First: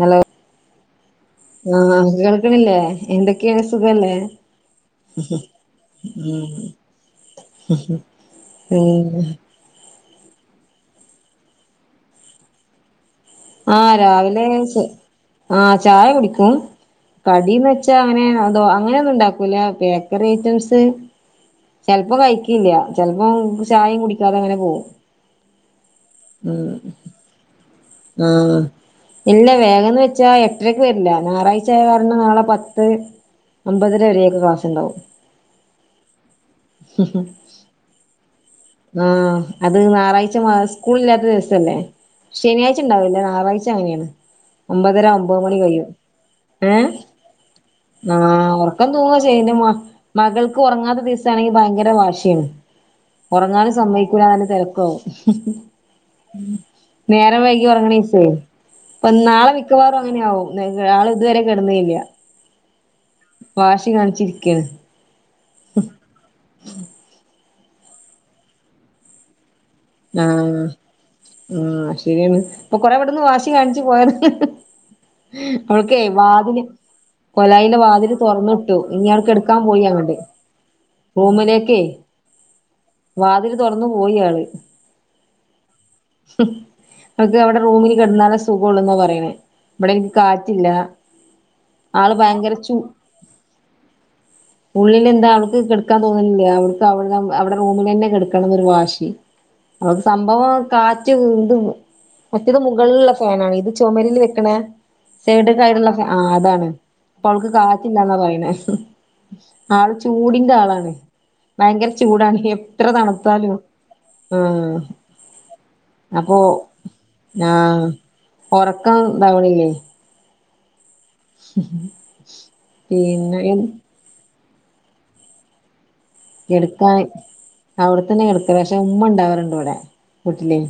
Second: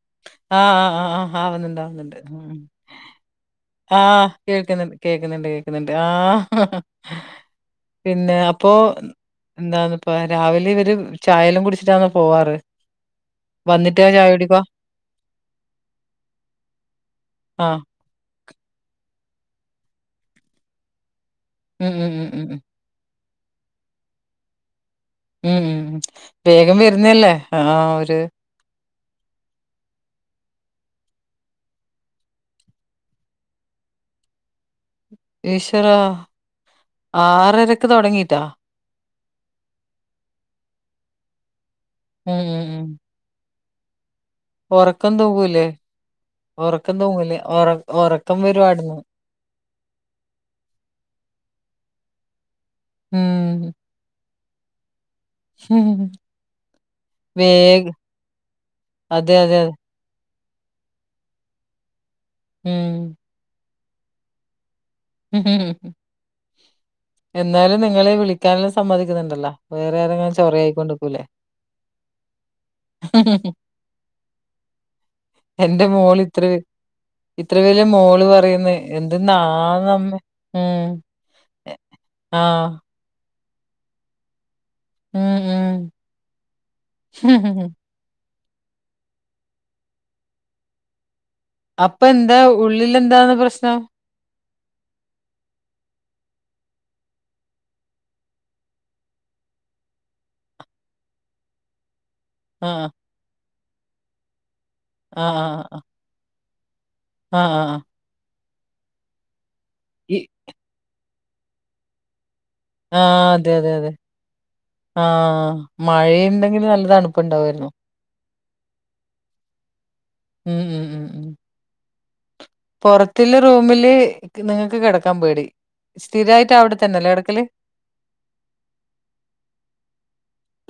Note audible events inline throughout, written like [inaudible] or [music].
Hello ആഹ് ആഹ് ആഹ് ആഹ് ആവുന്നുണ്ട് ആഹ് ആവുന്നുണ്ട് ഉം. കേൾക്കണില്ലേ എന്തൊക്കെയാണ് സുഖല്ലേ ആഹ് കേൾക്കുന്നുണ്ട്. കേക്കുന്നുണ്ട് കേക്കുന്നുണ്ട്. ഉം ആഹ് പിന്നെ അപ്പൊ. പിന്നെ എന്താന്ന് ഇപ്പ രാവിലെ ഇവര് ചായലും കുടിച്ചിട്ടന്ന പോവാറ്? ആഹ് വന്നിട്ടാ ചായ രാവിലെ കുടിക്കുവാ ചെ ആഹ് ചായ കുടിക്കും. ആഹ് കടിന്ന്ച്ച അങ്ങനെ അതോ അങ്ങനെ ഒന്നും ഉണ്ടാക്കൂല. ബേക്കറി ഐറ്റംസ് ഉം ഉം ചിലപ്പോ ഉം ഉം ഉം കഴിക്കില്ല. ചെൽപ്പോം ചായയും കുടിക്കാതെ അങ്ങനെ പോകും. ഉം വേഗം വരുന്നല്ലേ ആഹ് ഒ ഉം ഇല്ല വേഗംന്ന് വെച്ചാ എട്ടരക്ക് വരില്ല. ഞായറാഴ്ച ആയ കാരണം നാളെ പത്ത്, ഒമ്പതര വരെയൊക്ക ക്ലാസ്ണ്ടാവും. ഈശ്വര ആറരക്ക് തുടങ്ങിട്ടാ. ആഹ് അത് ഞായറാഴ്ച മാ സ്കൂള് ഇല്ലാത്ത ദിവസല്ലേ. ഉം ഉം ശനിയാഴ്ച ഉം ഉണ്ടാവല്ല. ഞായറാഴ്ച അങ്ങിനേണ്. ഒമ്പതര ഒറക്കം ഒമ്പത് മണി തൂങ്ങൂലേ കയ്യും. ഏഹ് ഒറക്കം തൂങ്ങൂലേ ഒറ ഒറക്കം ആഹ് വരും ഓർക്ക ആട്ന്ന് തൂങ്ങ ചേയന്ന മ്മ. മകൾക്ക് ഉറങ്ങാത്ത ദിവസാണെങ്കിൽ ഭയങ്കര വാശിയാണ്. ഉം ഉറങ്ങാനും സമ്മയിക്കൂല്ല, നല്ല തിരക്കാവും. ഉം ഉം നേരം വൈകി ഉറങ്ങണസേ. ഇപ്പൊ അതെ നാളെ അതെ അതെ. മിക്കവാറും അങ്ങനെയാവും. [unintelligible] ഇതുവരെ കിടന്നില്ല. ഉം വാശി കാണിച്ചിരിക്കേണ്. [inaudible] എന്നാലും നിങ്ങളീ വിളിക്കാനല്ലാം സമ്മതിക്കുന്നുണ്ടല്ലോ. വേറെ ആറെങ്കിലും ചോറ ആയി കൊണ്ട് നിക്കൂല്ലേ. ഉം ശരിയാണ്. ഇപ്പൊ കൊറെവിടുന്ന് വാശി കാണിച്ചു പോയത്. എന്റെ അവൾക്കേ മോള് ഇത്ര വാതില്, ഇത്ര കൊലായിലെ വലിയ വാതില് മോള് പറയുന്ന് തുറന്നിട്ടു. ഇനി ആള് കെടക്കാൻ പോയി അങ്ങട്. എന്തെന്നാന്നമ്മ ഉം റൂമിലേക്കെ. ആഹ് വാതിൽ തുറന്നു പോയി ആള്. ഉം ഉം. അവക്ക് അവിടെ റൂമില് കിടന്നാല സുഖം ഉള്ളൂ, എന്നാ പറയണേ. ഇവിടെ എനി കാറ്റില്ല. അപ്പൊ ആള് എന്താ ഭയങ്കര ചൂ ഉള്ളിൽ എന്താണ് പ്രശ്നം? ഉള്ളിൽ എന്താ അവക്ക് കിടുക്കാൻ തോന്നുന്നില്ല. അവക്ക് അവിടെ റൂമിൽ നന്നെ കെടുക്കണം എന്നൊരു വാശി. അവക്ക് സംഭവം കാറ്റ് ഇണ്ട്. മറ്റത് ആഹ് മുകളിലുള്ള റ്റാണ് ഇത് ചുമരിൽ വെക്കണ ആഹ് ആഹ് സൈഡ്ക്കയിട്ട്ള്ള് ഫാ ആഹ് അതാണ്. അപ്പ ആഹ് അവക്ക് ആഹ് ആഹ് കാറ്റ് എന്താന്ന പറയണ. ആള് ഈ ചൂടിന്റെ ആളാണ്. ഭയങ്കര ചൂടാണ്, എപ്പ് ആ അതെ അതെ അതെ. ആഹ് അപ്പൊ മഴയുണ്ടെങ്കിൽ നല്ല തണുപ്പുണ്ടാവായിരുന്നു. ആഹ് ഉറക്കം ഇതാവണില്ലേ. ഉം ഉം ഉം ഉം. [inaudible] പുറത്തുല്ല പിന്നെ റൂമില് നിങ്ങക്ക് കിടക്കാൻ പേടി. സ്ഥിരായിട്ട് അവിടെ കിടക്കാൻ, തന്നെല്ലേ കെടക്കല് അവിടെത്തന്നെ കടുക്ക. പക്ഷെ ഉമ്മ ഉണ്ടാവാറുണ്ട് ഇവിടെ വീട്ടില്.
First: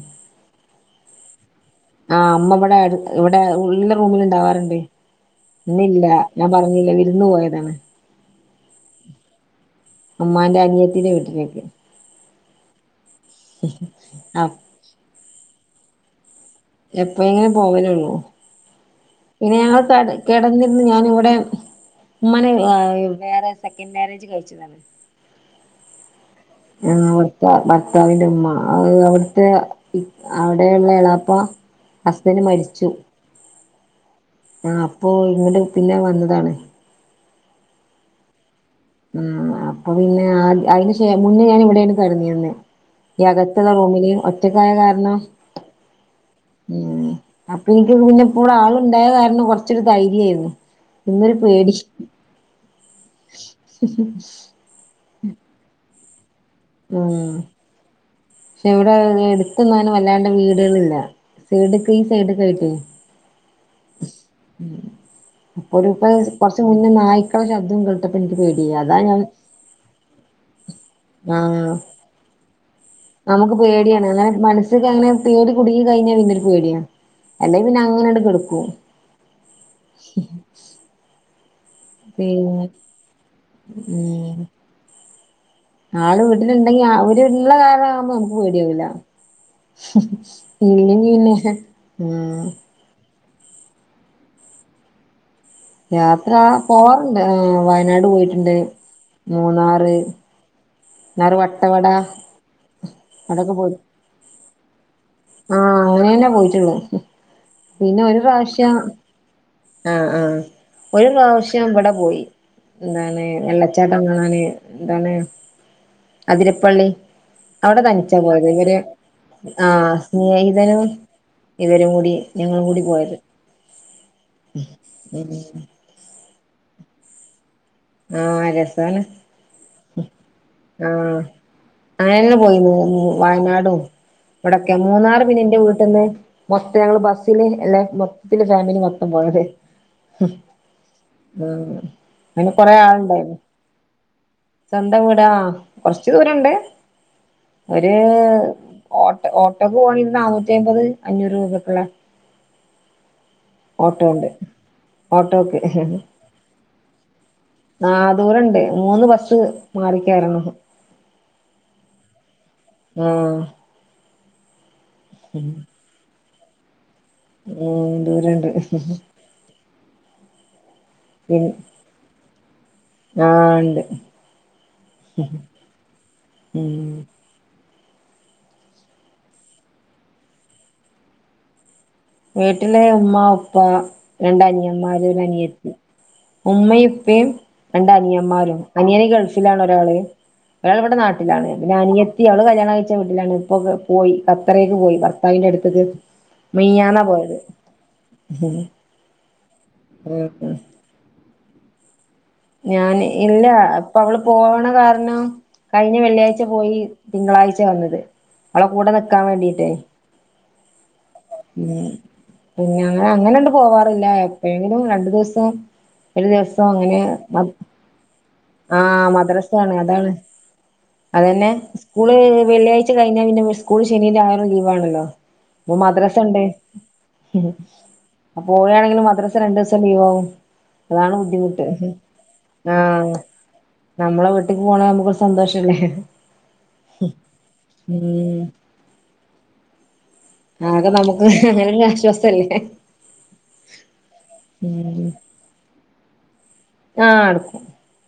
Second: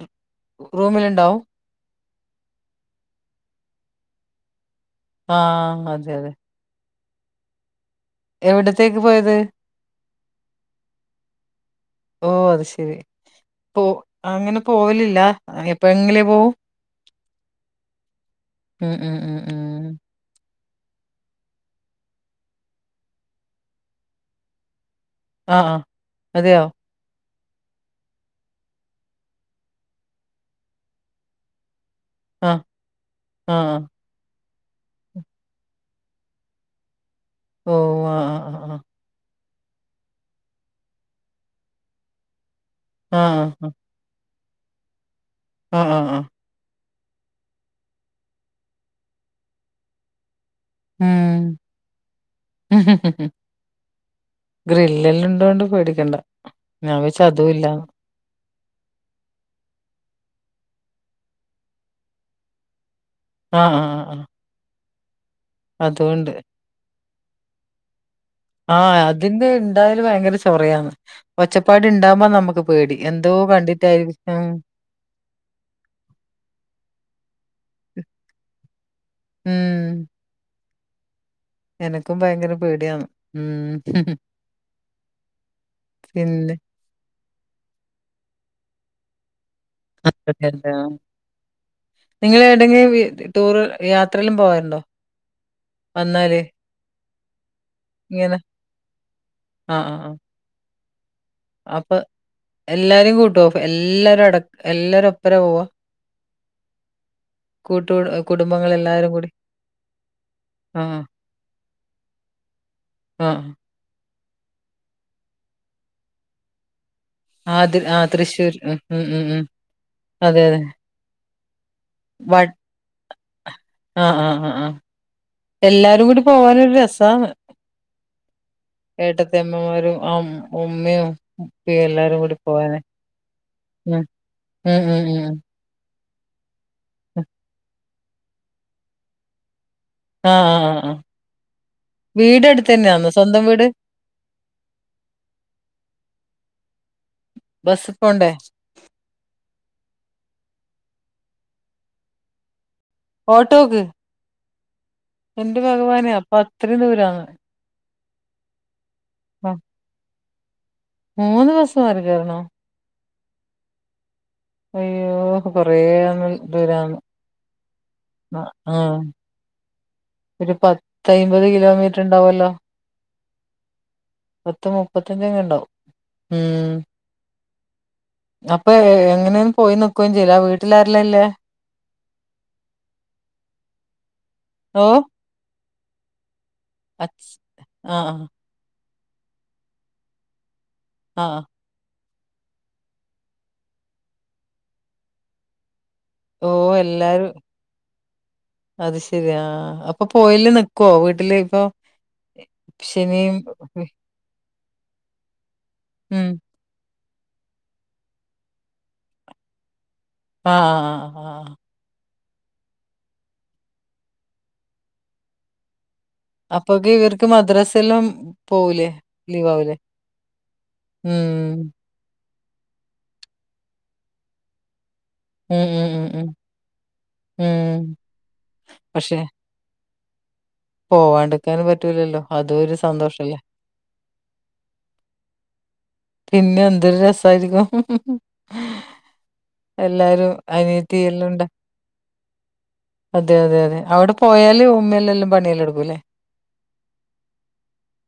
[unintelligible] റൂമില്ണ്ടാവും. ആഹ് മ്മവടെ ഇവിടെ ഉള്ള്ലെ റൂമില്ണ്ടാവാറ്ണ്ട്. ആഹ് ന്നില്ല. അതെ അതെ. ഞാൻ പറഞ്ഞിലേ വിരുന്ന് പോയതാണ്. എവിടത്തേക്ക് പോയത്? ഉമ്മാന്റെ അനിയത്തിന്റെ വീട്ടിലേക്ക്. ഓ അത് ശരി. പോ അപ് അങ്ങനെ പോവലില്ല? എ എപ്പെഴെങ്കിലേ പോവൂ? എപ്പഴെങ്കിലും പോവലൊള്ളൂ. ഉം ഉം ഉം. ഉം. ഞങ്ങൾ കെട കെടന്നിര്ന്ന്‌. ഞാനിവടെ ഉമ്മാനെ ഏഹ് വേറെ സെക്കൻഡ് മാരേജ് കഴിച്ചതാണ്. ആഹ് അതെയോ. ഇവട്ത്തെ ഭർത്താവിന്റെ ഉമ്മ അത് അവിട്ത്തെ. ഇപ് അവിടെ ഇള്ള എളാപ്പ ഹസ്ബൻഡ് ആഹ് മരിച്ചു. ആഹ് ആഹ് അപ്പൊ ഇങ്ങട് പിന്നെ വന്നതാണ്. ഓഹ് ആഹ് ഹാ ഹാ ഉം. അപ്പം പിന്നെ ആ അയ്ന് ശേ മുന്നേ ഞാന് ഇവിടേണ് കെട്ന്നീര്ന്നെ. ഈ അകത്ത്ള്ള ആഹ് റൂമില് ഒറ്റക്കായ കാരണം. ആഹ് ആഹ് ആഹ്. ഉം. അപ്പൊ ഇൻക്കി ഇപ്പവടെ ആള് ണ്ടായ കാരണം കൊർചൊര് ധൈര്യേര്ന്നു. ഇന്നൊരു ഉം. പേടി. ഗ്രില്ലെല്ലുണ്ടോണ്ട് പേടിക്കണ്ട. ഞാൻ വിചാരിച്ച് ഉം. അതും ഇല്ലാന്ന്. ക്ഷേ, ഇവടെ എട്ത്തൊന്നും വല്ലാണ്ട വീടുകളില്ല. സൈഡ്ക്ക് ഈ സൈഡ്ക്കായിട്ടെ. ആഹാ ഹാ ഉം അപ്പൊ ഒരൂസ കൊറച്ച് മുന്നേ നായ്ക്കളെ ശബ്ദം കേട്ടപ്പം ഇൻക്ക്‌ പേടി. ആഹ്. അതിന്റെ ഇണ്ടായാല് ഭയങ്കര ചൊറയാണ്. ആഹ് ഒച്ചപ്പാട് ഇണ്ടാകുമ്പാ നമ്മക്ക്‌ പേടി. നമുക്ക് പേടിയാണ്. അങ്ങനെ കണ്ടിട്ടായിരിക്കും. മനസ്സ് ക്കങ്ങനെ പേടി കുടുങ്ങി കഴിഞ്ഞാ പിന്നൊരു പേടിയാ. അല്ലെ പിന്നങ്ങനാണ്ട് കെട്ക്കും. ഉം എനക്കും ഭയങ്കര പിന്നെ പേടിയാന്ന്. ഉം. ആള് പിന്നെ വീട്ടില്ണ്ടെങ്കി. അവര്ള്ള കാരണാകുമ്പോ നമക്ക്‌ പേടിയാവൂല. അതെ അതെ ആ. ഇല്ലെങ്കി പിന്നെ. ആഹ് [unintelligible] ടൂറ് യാത്രയെല്ലാം പോവാറ്ണ്ടോ? യാത്ര പോവാറ്ണ്ട് ആഹ് വയനാട് ഇങ്ങനെ പോയിട്ട്ണ്ട്. ആ, ആ, മൂന്നാറ്. ആ. ന്നാർ വട്ടവട. എല്ലാരിം കൂട്ട്വോ? അവിടൊക്കെ പോയി എല്ലാരും അട എല്ലാരും ഒ പ്പരാ പോവാ? ആഹ് അങ്ങനെന്നെ പോയിട്ടുള്ളു കൂട്ടു പിന്നെ ഒരു പ്രാവശ്യം കുടുംമ്പങ്ങളെല്ലാരും കൂടി. ആഹ് ആഹ്. ആ, ഒരു പ്രാവശ്യം ഇവടെ പോയി. എന്താണ് ആ, ആ. വെള്ള ച്ചാട്ടം കാണാന് എന്താണ് അതിരപ്പള്ളി. ആ അത് അവിടെ ആ തനിച്ചാ പോയത്. തൃശ്ശൂർ. ഇവരെ ഉം, ഉം, ഉം, ഉം. ആഹ് അതെ, അതെ. സ്നേഹിതനും ഇവരും കൂടി ഞങ്ങളും കൂടി പോയത്. ആഹ് ആഹ് ആഹ്. എല്ലാരും കൂടി പോവാനൊരു രസാണ്. ആഹ് രസാണ് ഏട്ടത്തിയമ്മമാരും ആഹ് ഉമ് ഉമ്മിം ആഹ് ഉപ്പിം എല്ലാരും കൂടി അങ്ങനെന്നെ പോയിന്ന് പോവാന്. വയനാടും ഉം. ഇവടൊക്കെ. ഉം, ഉം, ഉം, മൂന്നാറ് ഉം. പിന്നെന്റെ വീട്ടിന്ന്. മൊത്തം ഞങ്ങള് ബസ്സില് അല്ലെ മൊത്തത്തില് ഫാമിലി മൊത്തം പോയത് ആ, ഹും ആ, ആ, ആ. ആഹ് വീട് കൊറെ അടുത്തന്നെയാന്നോ? ആളിണ്ടായിനി. സ്വന്തം വീട്? സ്വന്തം വീടാ ആഹ് കൊറച്ച് ദൂരണ്ട്. ബസ്സി ഒര് പോണ്ടേ? ഓട്ട ഓട്ടോക്ക് പോവാണേ നാനൂറ്റിഅയ്മ്പത് അഞ്ഞൂറ് രൂപക്ക്ള്ളെ ഓട്ടോക്ക് ഓട്ടോ ഉണ്ട്. എന്റെ ഓട്ടോക്ക് ഭഗവാനെ അപ്പൊ അത്രയും ദൂരാന്ന്. ആഹ് ദൂരണ്ട് മൂന്ന് ബസ് ആ മാറിക്കേറണം. മൂന്ന് ബസ്സ്‌ മാറി കേറണോ ആഹ് അയ്യോ കൊറേ ദൂരാന്ന് ഉം ദൂരണ്ട് ആഹ് ആഹ് ഒരു പി പത്തയിമ്പത് കിലോമീറ്റർ ഇണ്ടാവലോ ആഹ് ഇണ്ട് പത്ത് മുപ്പത്തഞ്ച് ഇണ്ടാവും ഉം അപ്പൊ എങ്ങനെ പോയി നിക്കൊന്നും ചെയ്യില്ല വീട്ടില് ആരെല്ല ഇള്ളെ വീട്ടില് ഉമ്മ ഉപ്പ രണ്ട് ഓ അനിയമ്മാര് ഒരു അനിയത്തി ഉമ്മയും ഉപ്പയും അച് രണ്ട് ആഹ് അനിയമ്മാരും അനിയൻ ഗൾഫിലാണ് ഒരാള് ഒരാള് ഇവിടെ ആഹ് നാട്ടിലാണ് ഒരു അനിയെത്തി അവള് കല്യാണം കയിച്ച വീട്ടിലാണ് ഇപ്പൊ പോയി ഖത്തറീക്ക് പോയി ഭർത്താവിന്റെ അടുത്ത്ക്ക് ഓ മിയാന്ന് എല്ലാരും അത് ശരിയാ അപ്പൊ പോയില്ലേ ഉം നി കോവിഡില് ഇപ്പൊ ഞാൻ ശനിയും ഇല്ല അപ്പൊ അവള് പോവണ കാരണം കയിഞ്ഞ ഉം വെള്ളിയായ്ച്ച പോയി തിങ്കളായ്ച്ച വന്നത് അവളെ കൂടെ നിക്കാൻ വേണ്ടിട്ടേ ആഹ് ആഹ് ആഹ് ആഹ് ആഹ് ഉം പിന്നെ അങ്ങനെണ്ട് പോവാറില്ല എപ്പോഴെങ്കിലും രണ്ടു ദിവസം ഒരു ദിവസം അപ്പൊക്ക് അങ്ങനെ ഇവർക്ക് [unintelligible] ആഹ് ലീവാവൂലേ? മദ്രസയാണ് അതാണ് അതന്നെ ഉം. സ്കൂള് വെള്ളിയാഴ്ച കഴിഞ്ഞ പിന്നെ സ്കൂള് ശനിയും ഞായറും ലീവാണല്ലോ ഉം, ഇപ്പൊ ഉം, ഉം, മദ്രസ ഉം, ഇണ്ട് ഉം. ഓരാണെങ്കിലും പക്ഷെ മദ്രസ രണ്ടീസം ലീവാവും അതാണ് ബുദ്ധിമുട്ട് പോവാണ്ടിക്കാനും പറ്റൂലല്ലോ അതും ഒരു ആഹ് സന്തോഷല്ലേ? നമ്മളെ വീട്ടിക്ക് പോണ നമ്മക്കൊരു സന്തോഷല്ലേ പിന്നെന്തൊരു രസായിരിക്കും ഉം എല്ലാരും ആകെ അനിയത്തി നമുക്ക് എല്ലാം ഉണ്ട്. അങ്ങനെ ഒരു ആശ്വാസല്ലേ അതെ അതെ അതെ അവെടെ പോയാല് ഉം ഉമ്മയെല്ലെല്ലാം പണിയെല്ലാടുക്കൂലേ ആഹ് എടുക്കും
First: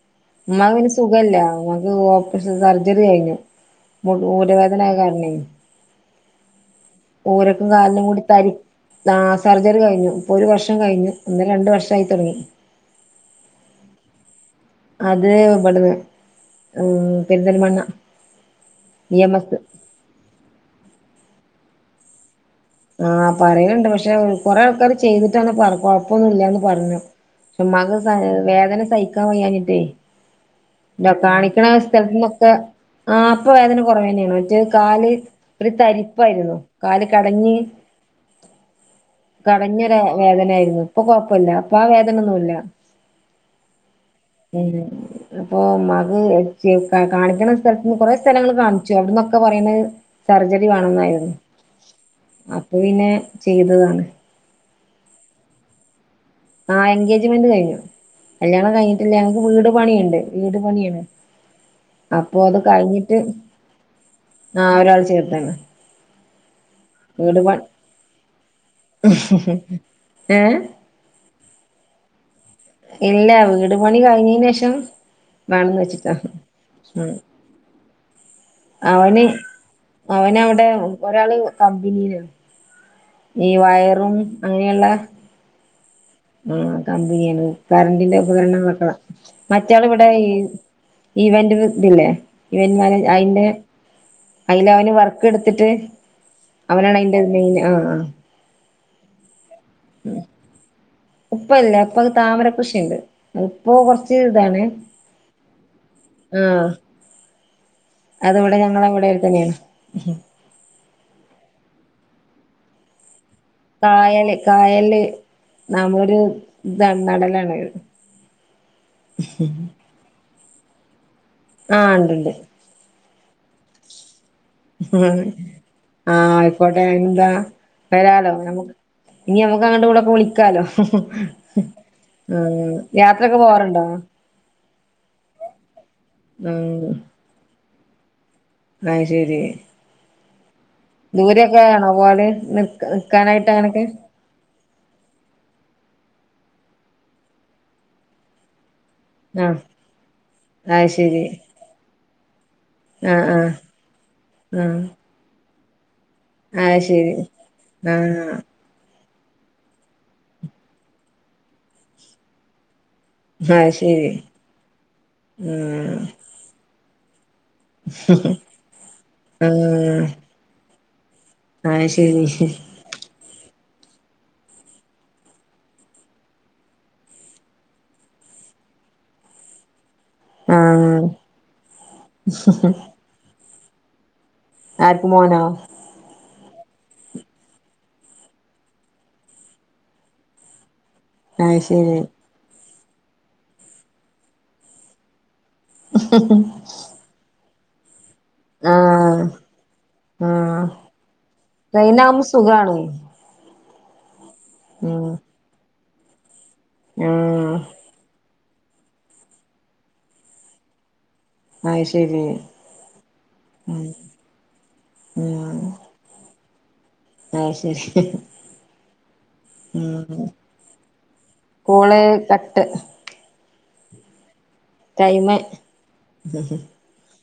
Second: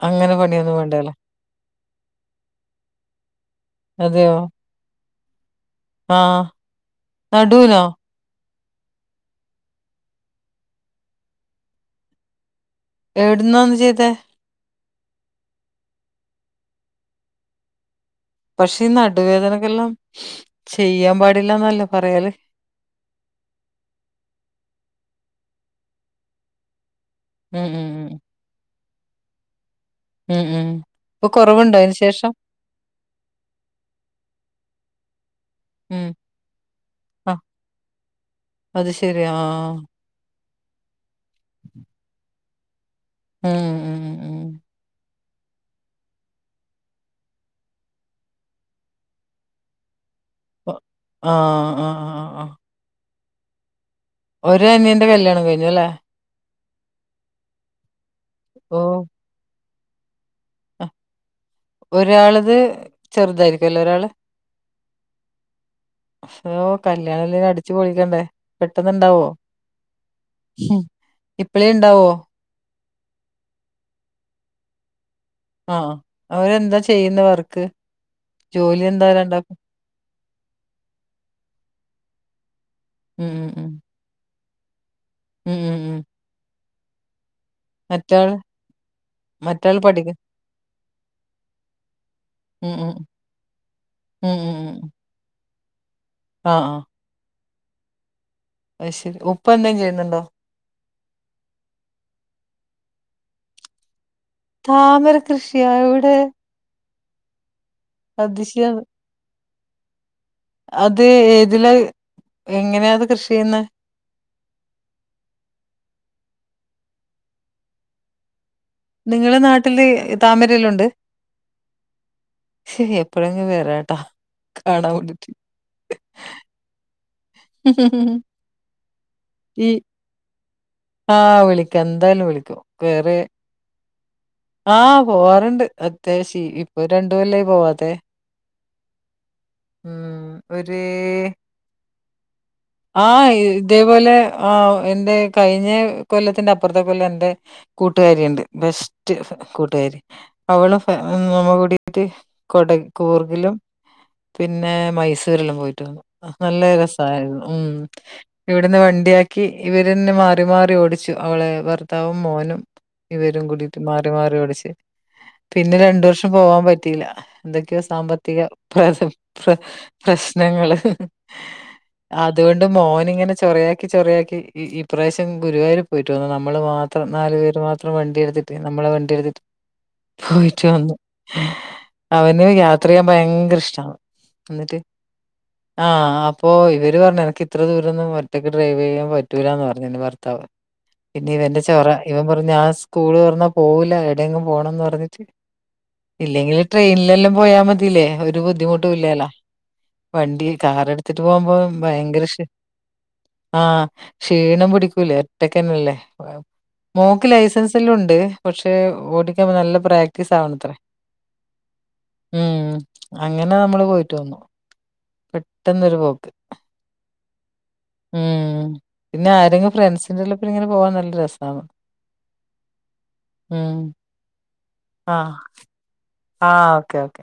അങ്ങനെ ഉമ്മ പണിയൊന്നും പിന്നെ വേണ്ടല്ലേ? സുഖല്ല ഇത് ഓപ്പറേഷൻ സർജറി കയിഞ്ഞു അതെയോ? ഊരവേദനായ കാരണേ ആഹ് ഊരക്കും നടുവിനോ? കാലിനും കൂടി തരി ആഹ് സർജറി കയിഞ്ഞു ഇപ്പൊ ഒരു വർഷം കയിഞ്ഞു ഒന്ന് രണ്ടു വർഷായി തുടങ്ങി എവിടുന്നാ ഒന്ന് ചെയ്തെ അത് ഇവിടുന്ന് പെരിന്തൽമണ്ണ പഷേ ഈ ഇ എം എസ് നടുവേദനക്കെല്ലാം ചെയ്യാൻ പാടില്ലാന്നല്ലേ പറയല് ആഹ് പറയിണ്ട് പഷേ കൊറേ ആൾക്കാര് ചെയ്തിട്ടാണ് പറ കൊഴപ്പൊന്നുല്ലാന്ന് പറഞ്ഞു ഉം, ഉം, ഉമ്മാക്കെ ഉം. വേദന സഹിക്കാൻ വയ്യാഞ്ഞിട്ടേ ഉം, ഉം. ഇപ്പൊ കാണിക്കണ കൊറവുണ്ടോ അതിന് ശേഷം? സ്ഥലത്ത്ന്നൊക്കെ ആഹ് ഇപ്പ വേദന കുറവന്നേണ് മറ്റേ കാല് ഒരു ഉം. തരിപ്പായിരുന്നു കാല് ആ കടഞ്ഞ് അത് ശരി ആഹ് വേ വേദനയായിരുന്നു ഇപ്പൊ കൊയപ്പല്ല ഇപ്പ ആഹ് വേദനയൊന്നുല്ല ഉം ഉം ഉം [inaudible] അപ്പൊ ഉമ്മാക്ക് കാണിക്ക്ണ സ്ഥലത്ത്ന്ന് കൊറെ സ്ഥലങ്ങൾ കാണിച്ചു അവിടന്നൊക്കെ പറയ്ണെ സർജറി ഒ വേണെന്നായിരുന്നു ആഹ് ആഹ് ആഹ് ആഹ് അപ്പൊ പിന്നെ ചെയ്തതാണ് ഒരു അനിയന്റെ കല്യാണം കഴിഞ്ഞുല്ലേ ആഹ് എൻഗേജ്മെന്റ് കഴിഞ്ഞു കല്യാണം ഓ കഴിഞ്ഞിട്ടില്ല ഞങ്ങക്ക് വീട് പണിണ്ട് വീട് അഹ് പണിയാണ് അപ്പൊ ഒരാളത് അത് കഴിഞ്ഞിട്ട് ചെറുതായിരിക്കുവല്ലേ ഒരാള്? ആഹ ഒരാൾ ചേർതെന്നെ ശോ കല്യാണം എല്ല അടിച്ചു പൊളിക്കണ്ടേ പെട്ടെന്ന് ഇണ്ടാവോ ഏ ഇപ്പളേ ഇണ്ടാവോ ഇല്ല വീട് പണി കഴിഞ്ഞേനെഷം വേണംന്ന് ആഹ്. വെച്ചിട്ടാ അവരെന്താ ചെയ്യുന്ന വർക്ക്? ജോലി എന്താ അവന് രണ്ടാക്കും? അവനവിടെ ഒരാള് കമ്പനിയില് ഉം, ഈ വയറും അങ്ങേയുള്ള മ് മ് മ് ആ കമ്പനിയാണ് കറണ്ടിന്റെ മറ്റാള് ഉപകരണങ്ങളൊക്കാ മറ്റാള് മറ്റിയാൾ ഇവിടെ പഠിക്ക ഈ ഈവന്റ് ഇതില്ലേ ഉം, ഇവന്റ് ഉം. മാനേജ് അയിന്റെ ഉം ക്ക് എടുത്തിട്ട് ആഹ്, അവനാണ് അതിന്റെ മെയിൻ ആ ആഹ് അഹ് ശരി ഉപ്പ എന്തേം ചെയ്യുന്നുണ്ടോ ഉപ്പ ഇല്ല ഉപ്പാക്ക് താമരക്കൃഷിണ്ട് അത് ഇപ്പൊ കൊർച്ച് കൊർച് ഇതാണ് താമര കൃഷിയാ എവിടെ? ആഹ് അത് ഇവിടെ അതിശയാണ്. ഞങ്ങളെവിടെ തന്നെയാണ് അത് ഏതിലാ എങ്ങനെയാണത് കൃഷി ചെയ്ന്നേ കായല് കായല് ന മ്മൊരു ഇതാ നടലാണ് നിങ്ങളെ നാട്ടില് താമരലുണ്ട് ആഹ് ഇണ്ട്ണ്ട് ഹീഎപ്പഴെങ്കിം വരാട്ടാ കാണാൻ ആഹ് വേണ്ടിട്ട്. ആ ആയിക്കോട്ടെ അയി വരാലോ നമ് ഇനി നമക്ക് ഈ അങ്ങട്ടും ഇങ്ങട്ടും ഒക്കെ വിളിക്കാലോ ആഹ് വിളിക്കാം എന്തായാലും ആ വിളിക്കും. വേറെ യാത്രൊക്കെ പോവാറുണ്ടോ ആഹ് പോവാറുണ്ട് അത്യാവശി ഇപ്പൊ ആഹ് രണ്ടു കൊല്ലായി പോവാതെ അഹ് ശരി ഒരു ദൂരെഒക്കെ ആണോ പോല് നിക്കാനായിട്ട് അങ്ങനെക്കേ ആ എന്റെ കഴിഞ്ഞ കൊല്ലത്തിന്റെ അപ്പുറത്തെ കൊല്ലം എന്റെ കൂട്ടുകാരിണ്ട് ബെസ്റ്റ് ആഹ് കൂട്ടുകാരി അവളും അത് ഫാ ശരി മും കൂടിട്ട് കൊട ആഹ് ആഹ് കൂർഗിലും പിന്നെ മൈസൂരിലും പോയിട്ട്ണ്ട് ആഹ് നല്ല അത് ശരി രസമായിരുന്നു മ് ആഹ് ഇവിടെ ഇവിടുന്ന് വണ്ടിയാക്കി ഇവരെന്നേ മാറി മാറി ഓടിച്ചു അവളെ ഭർത്താവും മോനും ഇവരും അത് കൂടിട്ട് മാറി ശരി മാറി ഓടിച്ച് പിന്നെ ഉം രണ്ടു വർഷ ഷേ പോകാൻ പറ്റില്ല എന്തൊക്കെയോ സാമ്പത്തിക- പ്ര -പ്ര- പ്രഷ് ആഹ് പ്രശ്നങ്ങള് അത് ശരി അതുകൊണ്ട് മോൻ ഇങ്ങനെ ചൊറയാ ചോറിയക്കി ഈ ഇ പ്രാവശ്യം ഗുരുവായൂർ പോയിട്ട് വന്ന് നമ്മള് മാത്രം നാല് പേര് മാത്രം വണ്ടി എടുത്തിട്ട് നമ്മളെ വണ്ടിയടുത്തിട്ട് പോയിട്ട് വന്നു ആഹ് അവന് യാത്ര ഭയങ്കര ഇഷ്ട്ടാണ് ആർക്ക് മോനോ ആഹ് അപ്പോ ഇവര് പറഞ്ഞ് എനിക്ക് ഇത്ര ദൂരോന്നും ഒറ്റയ്ക്ക് ഡ്രൈവ് ചെയ്യാൻ പറ്റൂല്ലാന്ന് പറഞ്ഞ് എന്റെ ഭർത്താവ് [inaudible] പിന്നെ അത് ഇവന്റെ ചോറ ശരി ഇവൻ പറഞ്ഞു ഞാൻ സ്കൂള് തോറന്നാ പോകൂല്ല എവിടെയെങ്കിലും പോണംന്ന് പറഞ്ഞിട്ട് ഇല്ലെങ്കിലൽ ട്രെയിനിലെല്ലാം പോയാൽ മതില്ലേ ഒരു ബുദ്ധിമുട്ടും ആഹ് ഇല്ലല്ലോ വണ്ടി ആഹ് കാറെടുത്തിട്ട് പോവുമ്പോ ട്രെയിനാകുമ്പോ ഭയങ്കര ക്ഷീ- സുഖാണ് ആ ക്ഷീണം ഉം പിടിക്കൂലേ ഒറ്റക്കന്നല്ലേ മോൾക്ക് ആഹ് ലൈസൻസ് എല്ലാം ഉണ്ട് പക്ഷെ ഓടിക്കാൻ നല്ല പ്രാക്ടീസ് ആവണത്രേ അത് ശരി ഉം അങ്ങനെ നമ്മൾ ഉം പോയിട്ട് വന്നു പെട്ടെന്നൊരു പോക്ക് ആ ശരി ഉം. പിന്നെ ആരെങ്കിലും ഉം ഫ്രണ്ട്സിന്റെല്ലപ്പ ഇങ്ങനെ പോവാൻ നല്ല രസാണ്. കോള് കട്ട് ആഹ് ട്ടഴിമേ ആഹ് ഓക്കേ ഓ